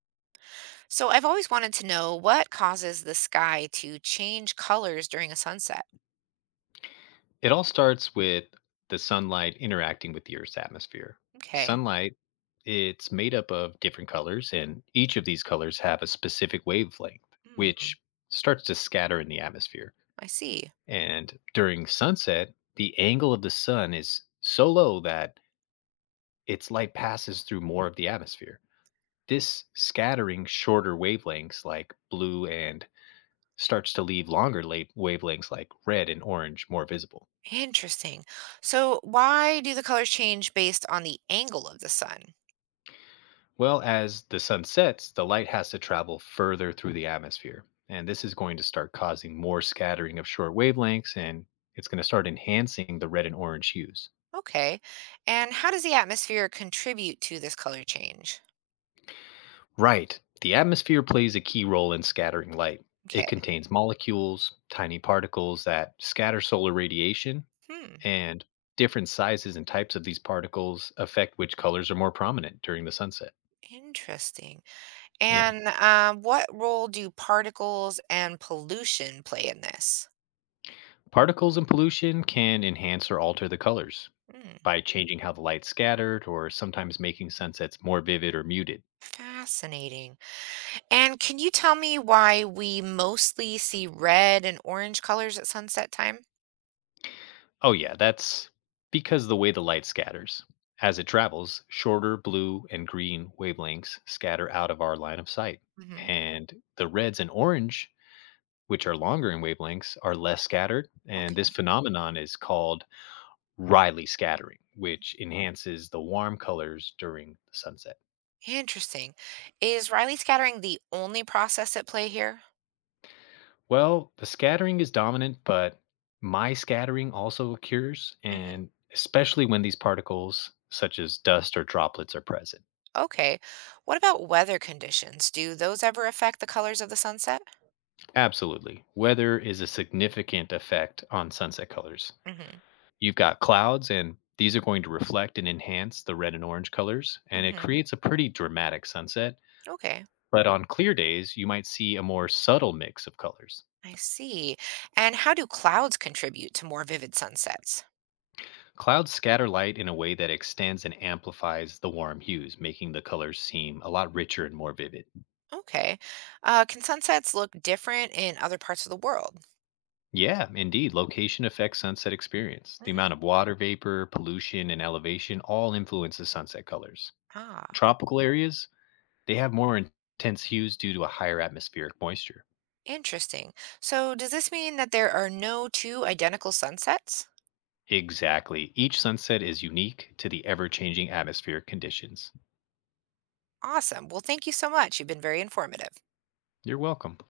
So I've always wanted to know what causes the sky to change colors during a sunset. It all starts with the sunlight interacting with the Earth's atmosphere. Okay. Sunlight, it's made up of different colors, and each of these colors have a specific wavelength, Hmm. which starts to scatter in the atmosphere. I see. And during sunset, the angle of the sun is so low that its light passes through more of the atmosphere. This scattering shorter wavelengths like blue and starts to leave longer wavelengths like red and orange more visible. Interesting. So why do the colors change based on the angle of the sun? Well, as the sun sets, the light has to travel further through the atmosphere. And this is going to start causing more scattering of short wavelengths and it's going to start enhancing the red and orange hues. Okay. And how does the atmosphere contribute to this color change? Right. The atmosphere plays a key role in scattering light. It Okay. contains molecules, tiny particles that scatter solar radiation, Hmm. and different sizes and types of these particles affect which colors are more prominent during the sunset. Interesting. Yeah. And what role do particles and pollution play in this? Particles and pollution can enhance or alter the colors, Hmm. by changing how the light scattered or sometimes making sense that's more vivid or muted. Fascinating. And can you tell me why we mostly see red and orange colors at sunset time? Oh, yeah, that's because the way the light scatters. As it travels, shorter blue and green wavelengths scatter out of our line of sight. Hmm. And the reds and orange, which are longer in wavelengths, are less scattered. And Okay, this phenomenon is called Rayleigh scattering, which enhances the warm colors during the sunset. interesting. Is Riley scattering the only process at play here? Well, the scattering is dominant, but my scattering also occurs, Hmm. and especially when these particles, such as dust or droplets, are present. Okay. What about weather conditions? Do those ever affect the colors of the sunset? Absolutely. Weather is a significant effect on sunset colors. Hmm. You've got clouds, and these are going to reflect and enhance the red and orange colors, and it Hmm. creates a pretty dramatic sunset. Okay, But on clear days, you might see a more subtle mix of colors. I see. And how do clouds contribute to more vivid sunsets? Clouds scatter light in a way that extends and amplifies the warm hues, making the colors seem a lot richer and more vivid. Okay. Can sunsets look different in other parts of the world? Yeah, indeed. Location affects sunset experience. The amount Mm. of water vapor, pollution, and elevation all influences sunset colors. Ah. Tropical areas, they have more intense hues due to a higher atmospheric moisture. Interesting. So, does this mean that there are no two identical sunsets? Exactly. Each sunset is unique to the ever changing atmospheric conditions. Awesome. Well, thank you so much. You've been very informative. You're welcome.